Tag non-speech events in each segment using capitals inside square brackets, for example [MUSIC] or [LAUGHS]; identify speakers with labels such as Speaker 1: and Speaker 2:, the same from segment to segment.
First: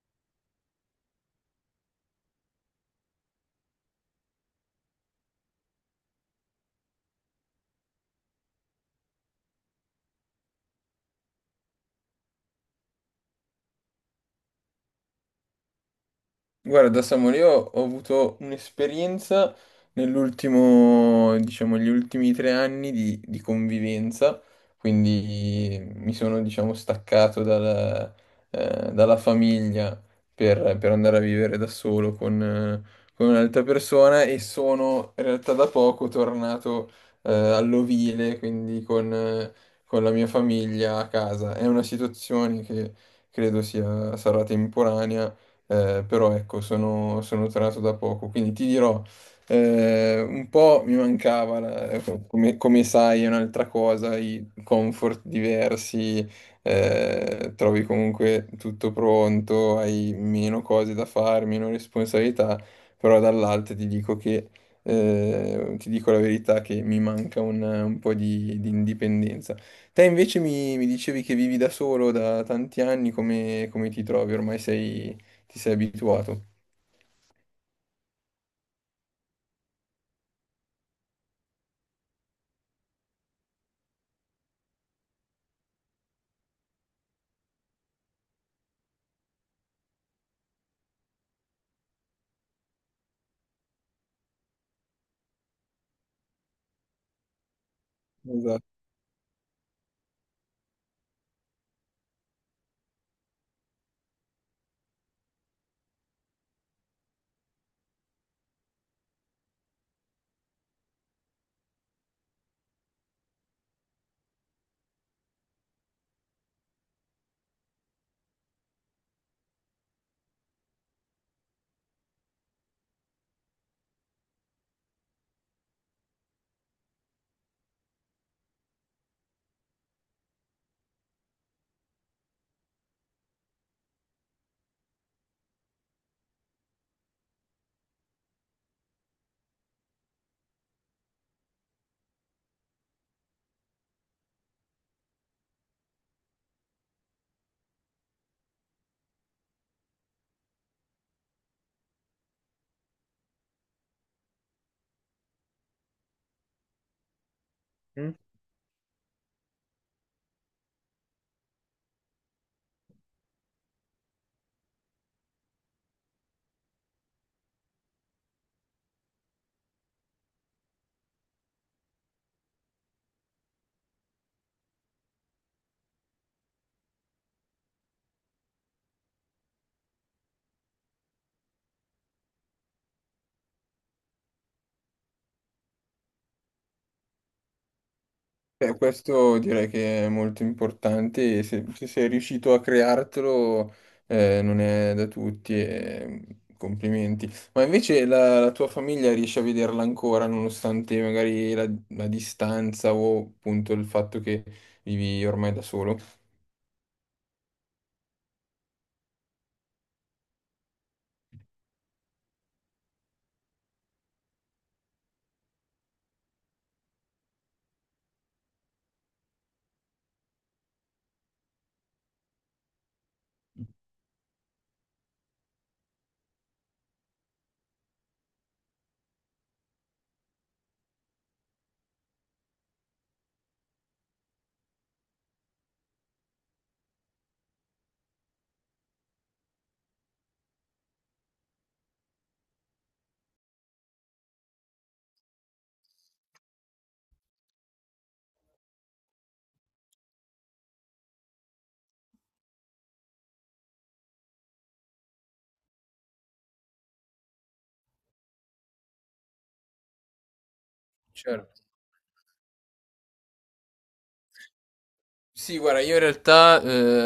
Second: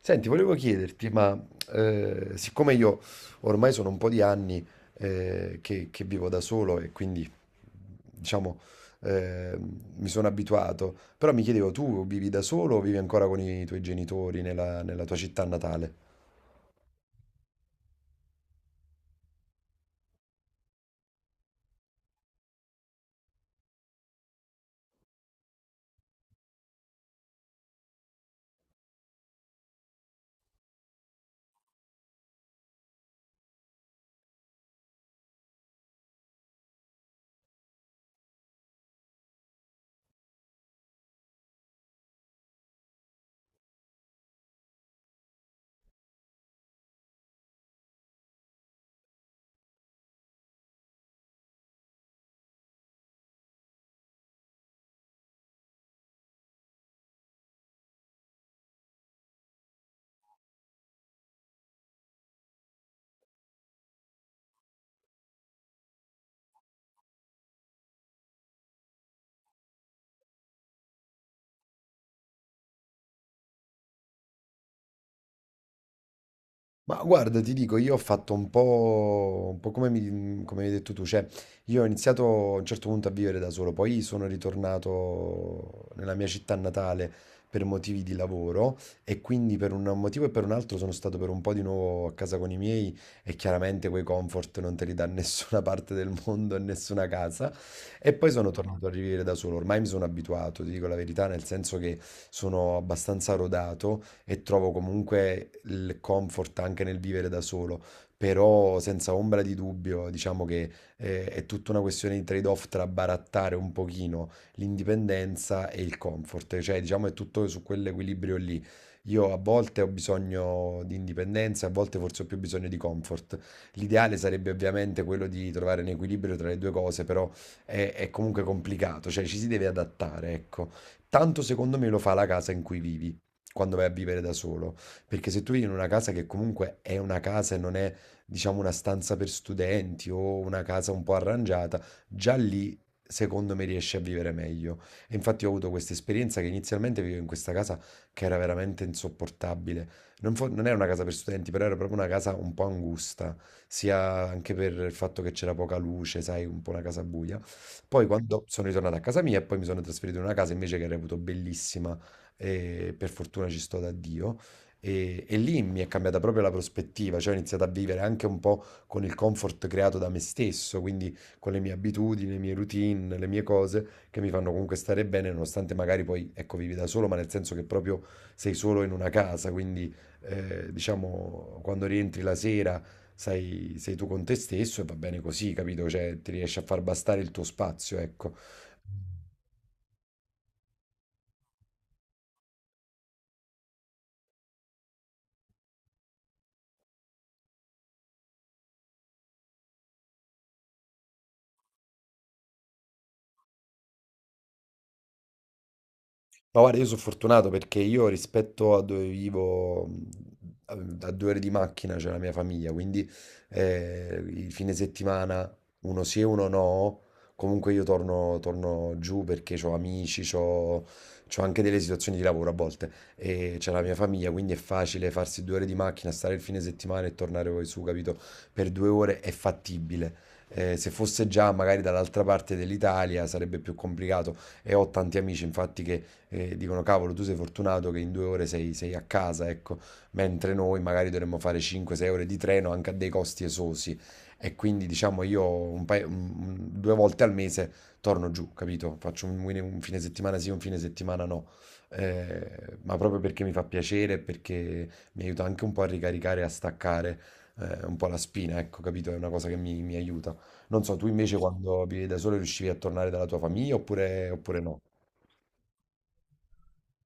Speaker 1: Senti, volevo chiederti, ma siccome io ormai sono un po' di anni che vivo da solo e quindi, diciamo, eh, mi sono abituato, però mi chiedevo, tu vivi da solo o vivi ancora con i tuoi genitori nella tua città natale?
Speaker 2: Guarda, Samuel, io ho avuto un'esperienza nell'ultimo, diciamo, gli ultimi 3 anni di convivenza, quindi mi sono, diciamo, staccato dalla famiglia per andare a vivere da solo con un'altra persona e sono in realtà da poco tornato, all'ovile, quindi con la mia famiglia a casa. È una situazione che credo sarà temporanea, però ecco, sono tornato da poco, quindi ti dirò, un po' mi mancava, come, come sai, è un'altra cosa, i comfort diversi, trovi comunque tutto pronto, hai meno cose da fare, meno responsabilità, però dall'altra ti dico che, ti dico la verità, che mi manca un po' di indipendenza. Te invece mi dicevi che vivi da solo da tanti anni, come ti trovi? Ormai sei, ti sei abituato.
Speaker 1: Ma guarda, ti dico, io ho fatto un po' come hai detto tu, cioè io ho iniziato a un certo punto a vivere da solo, poi sono ritornato nella mia città natale per motivi di lavoro e quindi per un motivo e per un altro sono stato per un po' di nuovo a casa con i miei e chiaramente quei comfort non te li dà [LAUGHS] nessuna parte del mondo e nessuna casa e poi sono No.
Speaker 2: Esatto.
Speaker 1: tornato a vivere da solo. Ormai mi sono abituato, ti dico la verità, nel senso che sono abbastanza rodato e trovo comunque il comfort anche nel vivere da solo, però senza ombra di dubbio, diciamo che è tutta una questione di trade-off tra barattare un pochino l'indipendenza e il comfort, cioè diciamo è tutto su quell'equilibrio lì. Io a volte ho bisogno di indipendenza, a volte forse ho più bisogno di comfort. L'ideale sarebbe ovviamente quello di trovare un equilibrio tra le due cose, però è comunque complicato, cioè ci si deve adattare, ecco. Tanto secondo me lo fa la casa in cui vivi quando vai a vivere da solo. Perché se tu vivi in una casa che comunque è una casa e non è, diciamo, una stanza per studenti o una casa un po' arrangiata, già lì secondo me riesci a vivere meglio. E infatti ho avuto questa esperienza che inizialmente vivevo in questa casa che era veramente insopportabile. Non era una casa per studenti, però era proprio una casa un po' angusta, sia anche per il fatto che c'era poca luce, sai, un po' una casa buia. Poi
Speaker 2: Mm.
Speaker 1: quando sono ritornato a casa mia e poi mi sono trasferito in una casa invece che reputo bellissima e per fortuna ci sto da Dio. E lì mi è cambiata proprio la prospettiva, cioè ho iniziato a vivere anche un po' con il comfort creato da me stesso, quindi con le mie abitudini, le mie routine, le mie cose che mi fanno comunque stare bene, nonostante magari poi, ecco, vivi da solo, ma nel senso che proprio sei solo in una casa, quindi diciamo quando rientri la sera sei tu con te stesso e va bene così, capito? Cioè ti riesci a far bastare il tuo spazio, ecco.
Speaker 2: Beh, questo direi che è molto importante se sei riuscito a creartelo, non è da tutti e, complimenti. Ma invece la tua famiglia riesce a vederla ancora nonostante magari la distanza o appunto il fatto che vivi ormai da solo?
Speaker 1: Ma guarda, io sono fortunato perché io rispetto a dove vivo, a a 2 ore di macchina c'è la mia famiglia, quindi il fine settimana, uno sì e uno no, comunque io torno giù perché ho amici, ho anche delle situazioni di lavoro a volte e c'è la mia famiglia, quindi è facile farsi 2 ore di macchina, stare il fine settimana e tornare poi su, capito? Per 2 ore è fattibile. Se fosse già magari dall'altra parte dell'Italia sarebbe più complicato e ho tanti amici infatti che e dicono cavolo, tu sei fortunato che in 2 ore sei a casa, ecco, mentre noi magari dovremmo fare 5-6 ore di treno anche a dei costi esosi. E quindi diciamo io 2 volte al mese torno giù, capito? Faccio un fine settimana sì, un fine settimana no. Ma proprio perché mi fa piacere, e perché mi aiuta anche un po' a ricaricare, e a staccare un po' la spina, ecco, capito? È una cosa che mi aiuta. Non so, tu invece
Speaker 2: Certo.
Speaker 1: quando vivi da solo riuscivi a tornare dalla tua famiglia oppure no?
Speaker 2: Sì, guarda, io in realtà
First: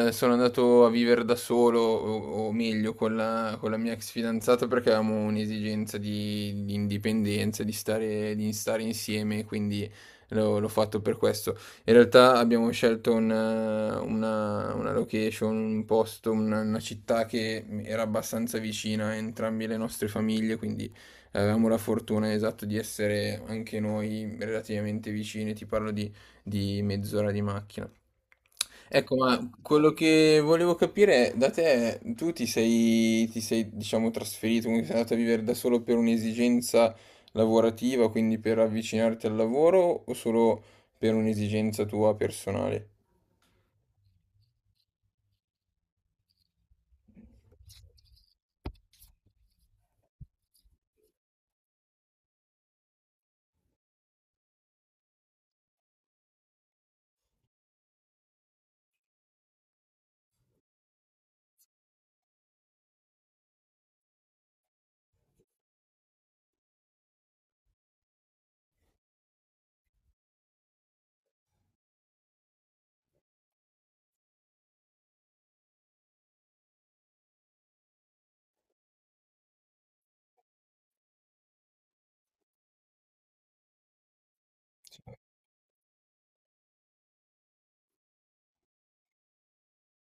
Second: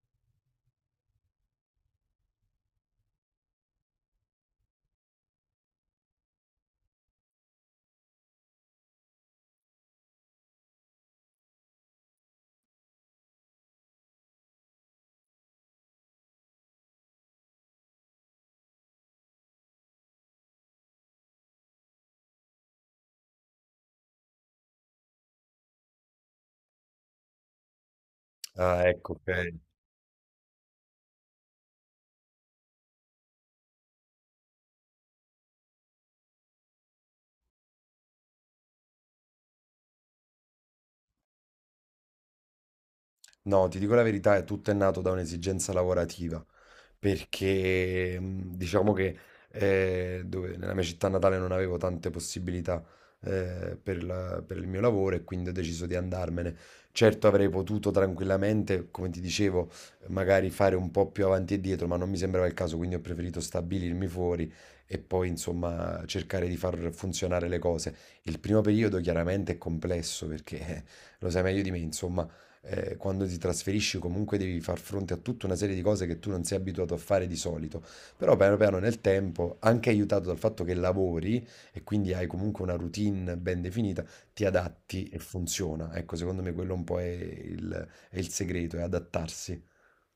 Speaker 2: sono andato a vivere da solo, o meglio con con la mia ex fidanzata, perché avevamo un'esigenza di indipendenza, di stare insieme, quindi l'ho fatto per questo. In realtà abbiamo scelto una location, un posto, una città che era abbastanza vicina a entrambe le nostre famiglie, quindi avevamo la fortuna, esatto, di essere anche noi relativamente vicini, ti parlo di 30 minuti di macchina.
Speaker 1: Ah, ecco,
Speaker 2: Ecco,
Speaker 1: ok.
Speaker 2: ma quello che volevo capire è, da te, ti sei, diciamo, trasferito, quindi sei andato a vivere da solo per un'esigenza lavorativa, quindi per avvicinarti al lavoro o solo per un'esigenza tua personale?
Speaker 1: No, ti dico la verità, è nato da un'esigenza lavorativa, perché diciamo che nella mia città natale non avevo tante possibilità per il mio lavoro e quindi ho deciso di andarmene. Certo avrei potuto tranquillamente, come ti dicevo, magari fare un po' più avanti e dietro, ma non mi sembrava il caso, quindi ho preferito stabilirmi fuori e poi insomma cercare di far funzionare le cose. Il primo periodo chiaramente è complesso perché [LAUGHS] lo sai meglio di me, insomma quando ti trasferisci comunque devi far fronte a tutta una serie di cose che tu non sei abituato a fare di solito. Però piano piano nel tempo, anche aiutato dal fatto che lavori e quindi hai comunque una routine ben definita, ti adatti e funziona. Ecco, secondo me quello un po' è il segreto, è adattarsi.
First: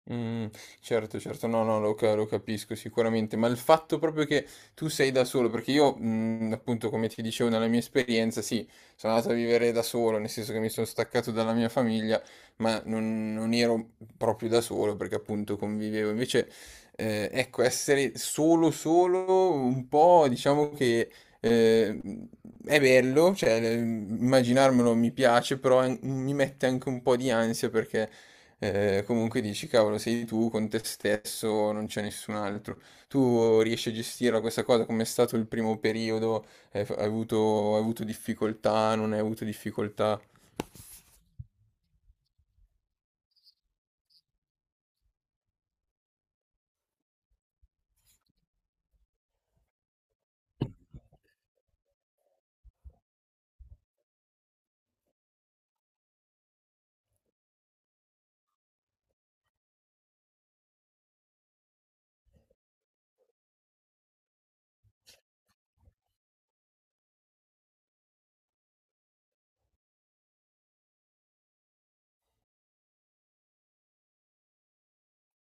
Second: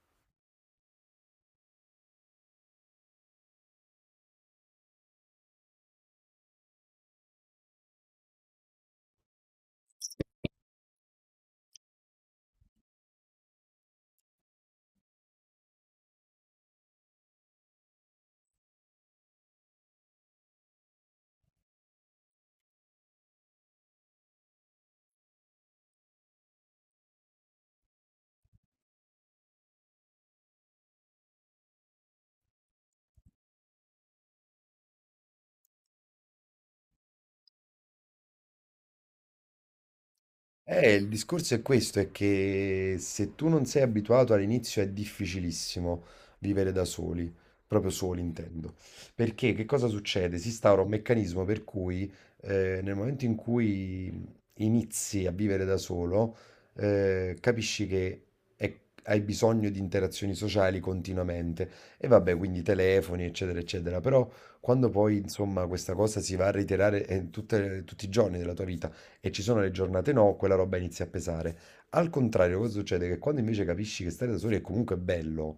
Speaker 2: Mh, certo, certo. No, no, lo capisco sicuramente, ma il fatto proprio che tu sei da solo perché io, appunto come ti dicevo nella mia esperienza, sì, sono andato a vivere da solo, nel senso che mi sono staccato dalla mia famiglia, ma non ero proprio da solo perché appunto convivevo. Invece, ecco, essere solo, solo un po', diciamo che, ehm, è bello, cioè, immaginarmelo mi piace, però an mi mette anche un po' di ansia perché, comunque dici, cavolo, sei tu con te stesso, non c'è nessun altro. Tu riesci a gestirla questa cosa? Com'è stato il primo periodo? Hai avuto difficoltà? Non hai avuto difficoltà?
Speaker 1: Il discorso è questo, è che se tu non sei abituato all'inizio è difficilissimo vivere da soli, proprio soli intendo, perché che cosa succede? Si instaura un meccanismo per cui nel momento in cui inizi a vivere da solo, capisci che è- hai bisogno di interazioni sociali continuamente e vabbè, quindi telefoni, eccetera, eccetera, però quando poi insomma questa cosa si va a reiterare tutti i giorni della tua vita, e ci sono le giornate no, quella roba inizia a pesare. Al contrario, cosa succede? Che quando invece capisci che stare da soli è comunque bello,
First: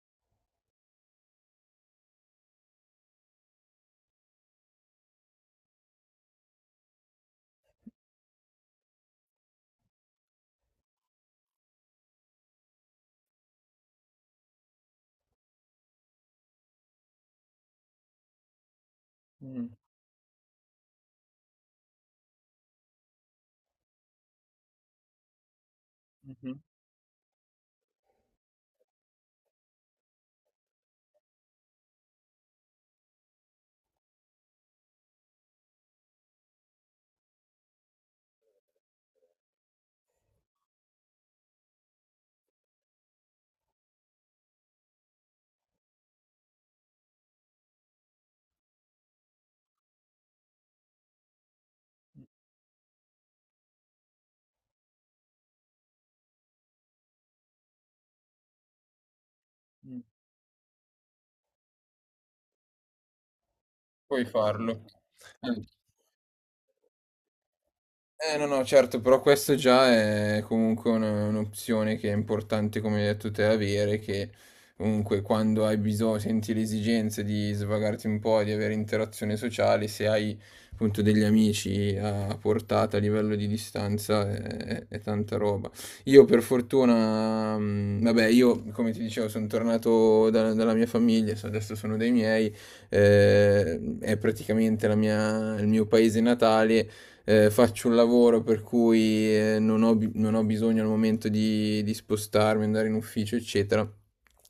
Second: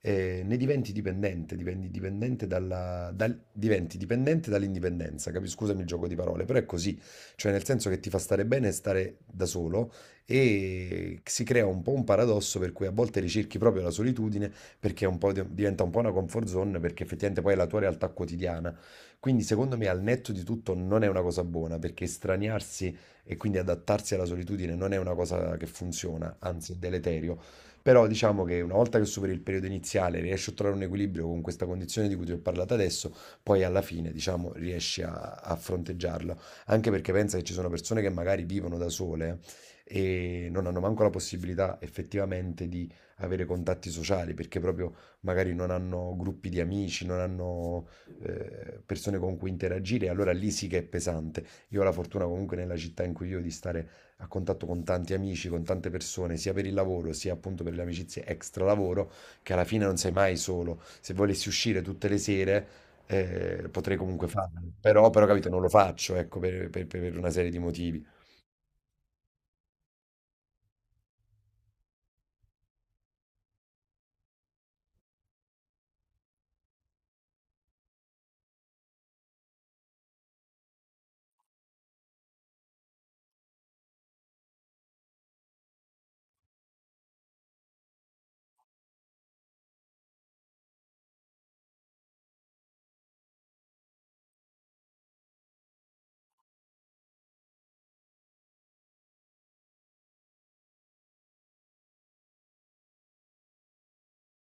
Speaker 1: ne diventi dipendente, diventi dipendente diventi dipendente dall'indipendenza, scusami il gioco di parole, però è così, cioè nel senso che ti fa stare bene stare da solo e si crea un po' un paradosso per cui a volte ricerchi proprio la solitudine perché è un po' diventa un po' una comfort zone perché effettivamente poi è la tua realtà quotidiana. Quindi secondo me al netto di tutto non è una cosa buona perché estraniarsi e quindi adattarsi alla solitudine non è una cosa che funziona, anzi è deleterio. Però diciamo che una volta che superi il periodo iniziale, riesci a trovare un equilibrio con questa condizione di cui ti ho parlato adesso, poi alla fine, diciamo, riesci a fronteggiarlo. Anche perché pensa che ci sono persone che magari vivono da sole e non hanno manco la possibilità effettivamente di avere contatti sociali, perché proprio magari non hanno gruppi di amici, non hanno persone con cui interagire, e allora lì sì che è pesante. Io ho la fortuna comunque nella città in cui vivo di stare a contatto con tanti amici, con tante persone, sia per il lavoro, sia appunto per le amicizie extra lavoro, che alla fine non
Speaker 2: Mm.
Speaker 1: sei mai solo. Se volessi uscire tutte le sere, potrei
Speaker 2: Puoi
Speaker 1: comunque farlo.
Speaker 2: farlo.
Speaker 1: Però, capito, non lo faccio, ecco, per una serie di motivi.
Speaker 2: Eh no, no, certo, però questo già è comunque un'opzione che è importante, come hai detto te, avere, che comunque quando hai bisogno, senti l'esigenza di svagarti un po', di avere interazione sociale, se hai appunto degli amici a portata a livello di distanza, è tanta roba. Io per fortuna, vabbè, io come ti dicevo, sono tornato dalla mia famiglia, adesso sono dei miei, è praticamente il mio paese natale, faccio un lavoro per cui, non ho, non ho bisogno al momento di spostarmi, andare in ufficio, eccetera.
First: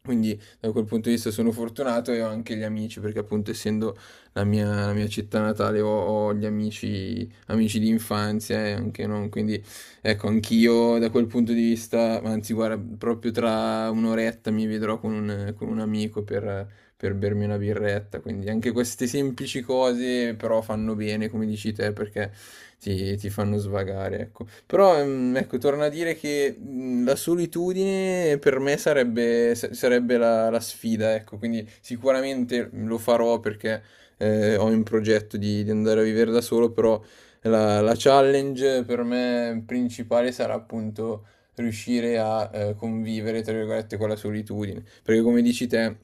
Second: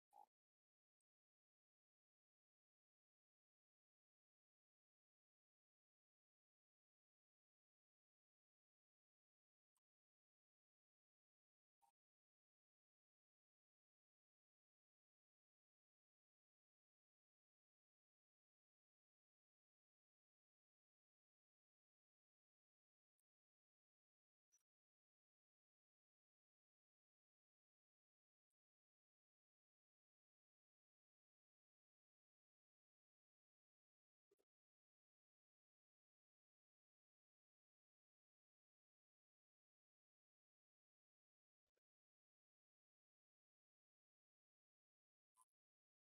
Speaker 2: Quindi da quel punto di vista sono fortunato e ho anche gli amici, perché appunto essendo la mia città natale, ho gli amici, amici di infanzia e anche non, quindi ecco, anch'io da quel punto di vista, anzi guarda, proprio tra un'oretta mi vedrò con con un amico per bermi una birretta. Quindi anche queste semplici cose però fanno bene, come dici te, perché ti fanno svagare, ecco. Però ecco, torna a dire che la solitudine per me sarebbe, sarebbe la sfida, ecco. Quindi sicuramente lo farò perché, ho in progetto di andare a vivere da solo, però la challenge per me principale sarà appunto riuscire a, convivere, tra virgolette, con la solitudine. Perché come dici te,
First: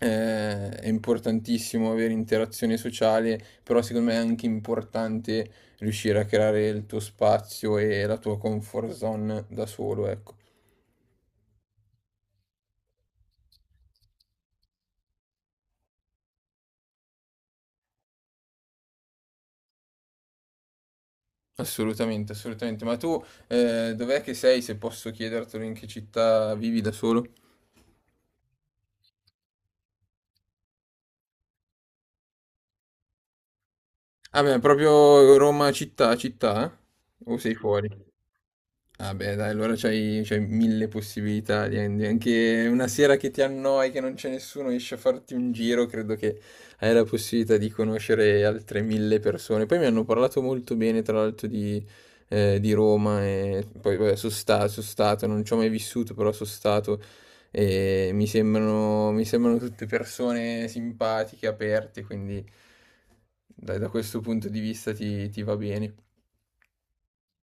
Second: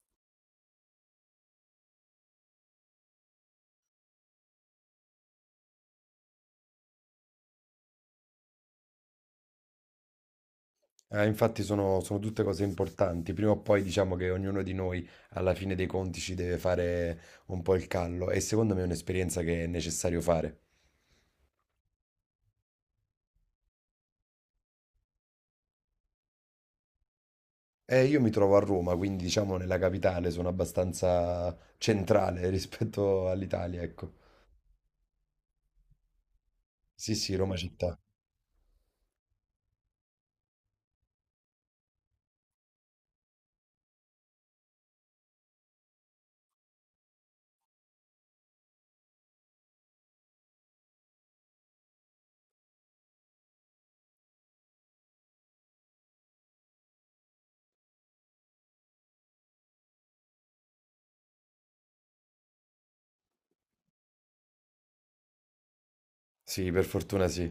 Speaker 2: è importantissimo avere interazione sociale, però secondo me è anche importante riuscire a creare il tuo spazio e la tua comfort zone da solo, ecco.
Speaker 1: Infatti sono tutte cose importanti. Prima o poi diciamo che ognuno di noi alla fine dei conti ci deve fare un po' il callo e secondo me è un'esperienza che è necessario fare.
Speaker 2: Assolutamente, assolutamente. Ma tu, dov'è che sei, se posso chiedertelo, in che città vivi da solo?
Speaker 1: Io mi trovo a Roma, quindi diciamo nella capitale, sono abbastanza centrale [LAUGHS] rispetto all'Italia, ecco.
Speaker 2: Ah beh, proprio Roma città, città?
Speaker 1: Sì,
Speaker 2: Eh?
Speaker 1: sì,
Speaker 2: O sei
Speaker 1: Roma
Speaker 2: fuori?
Speaker 1: città.
Speaker 2: Ah beh dai, allora c'hai 1.000 possibilità, anche una sera che ti annoi, che non c'è nessuno, esci a farti un giro, credo che hai la possibilità di conoscere altre 1.000 persone. Poi mi hanno parlato molto bene, tra l'altro, di Roma, e poi vabbè, sono stato, non ci ho mai vissuto, però sono stato, e mi sembrano tutte persone simpatiche, aperte, quindi dai, da questo punto di vista ti va bene.
Speaker 1: Sì, per fortuna sì.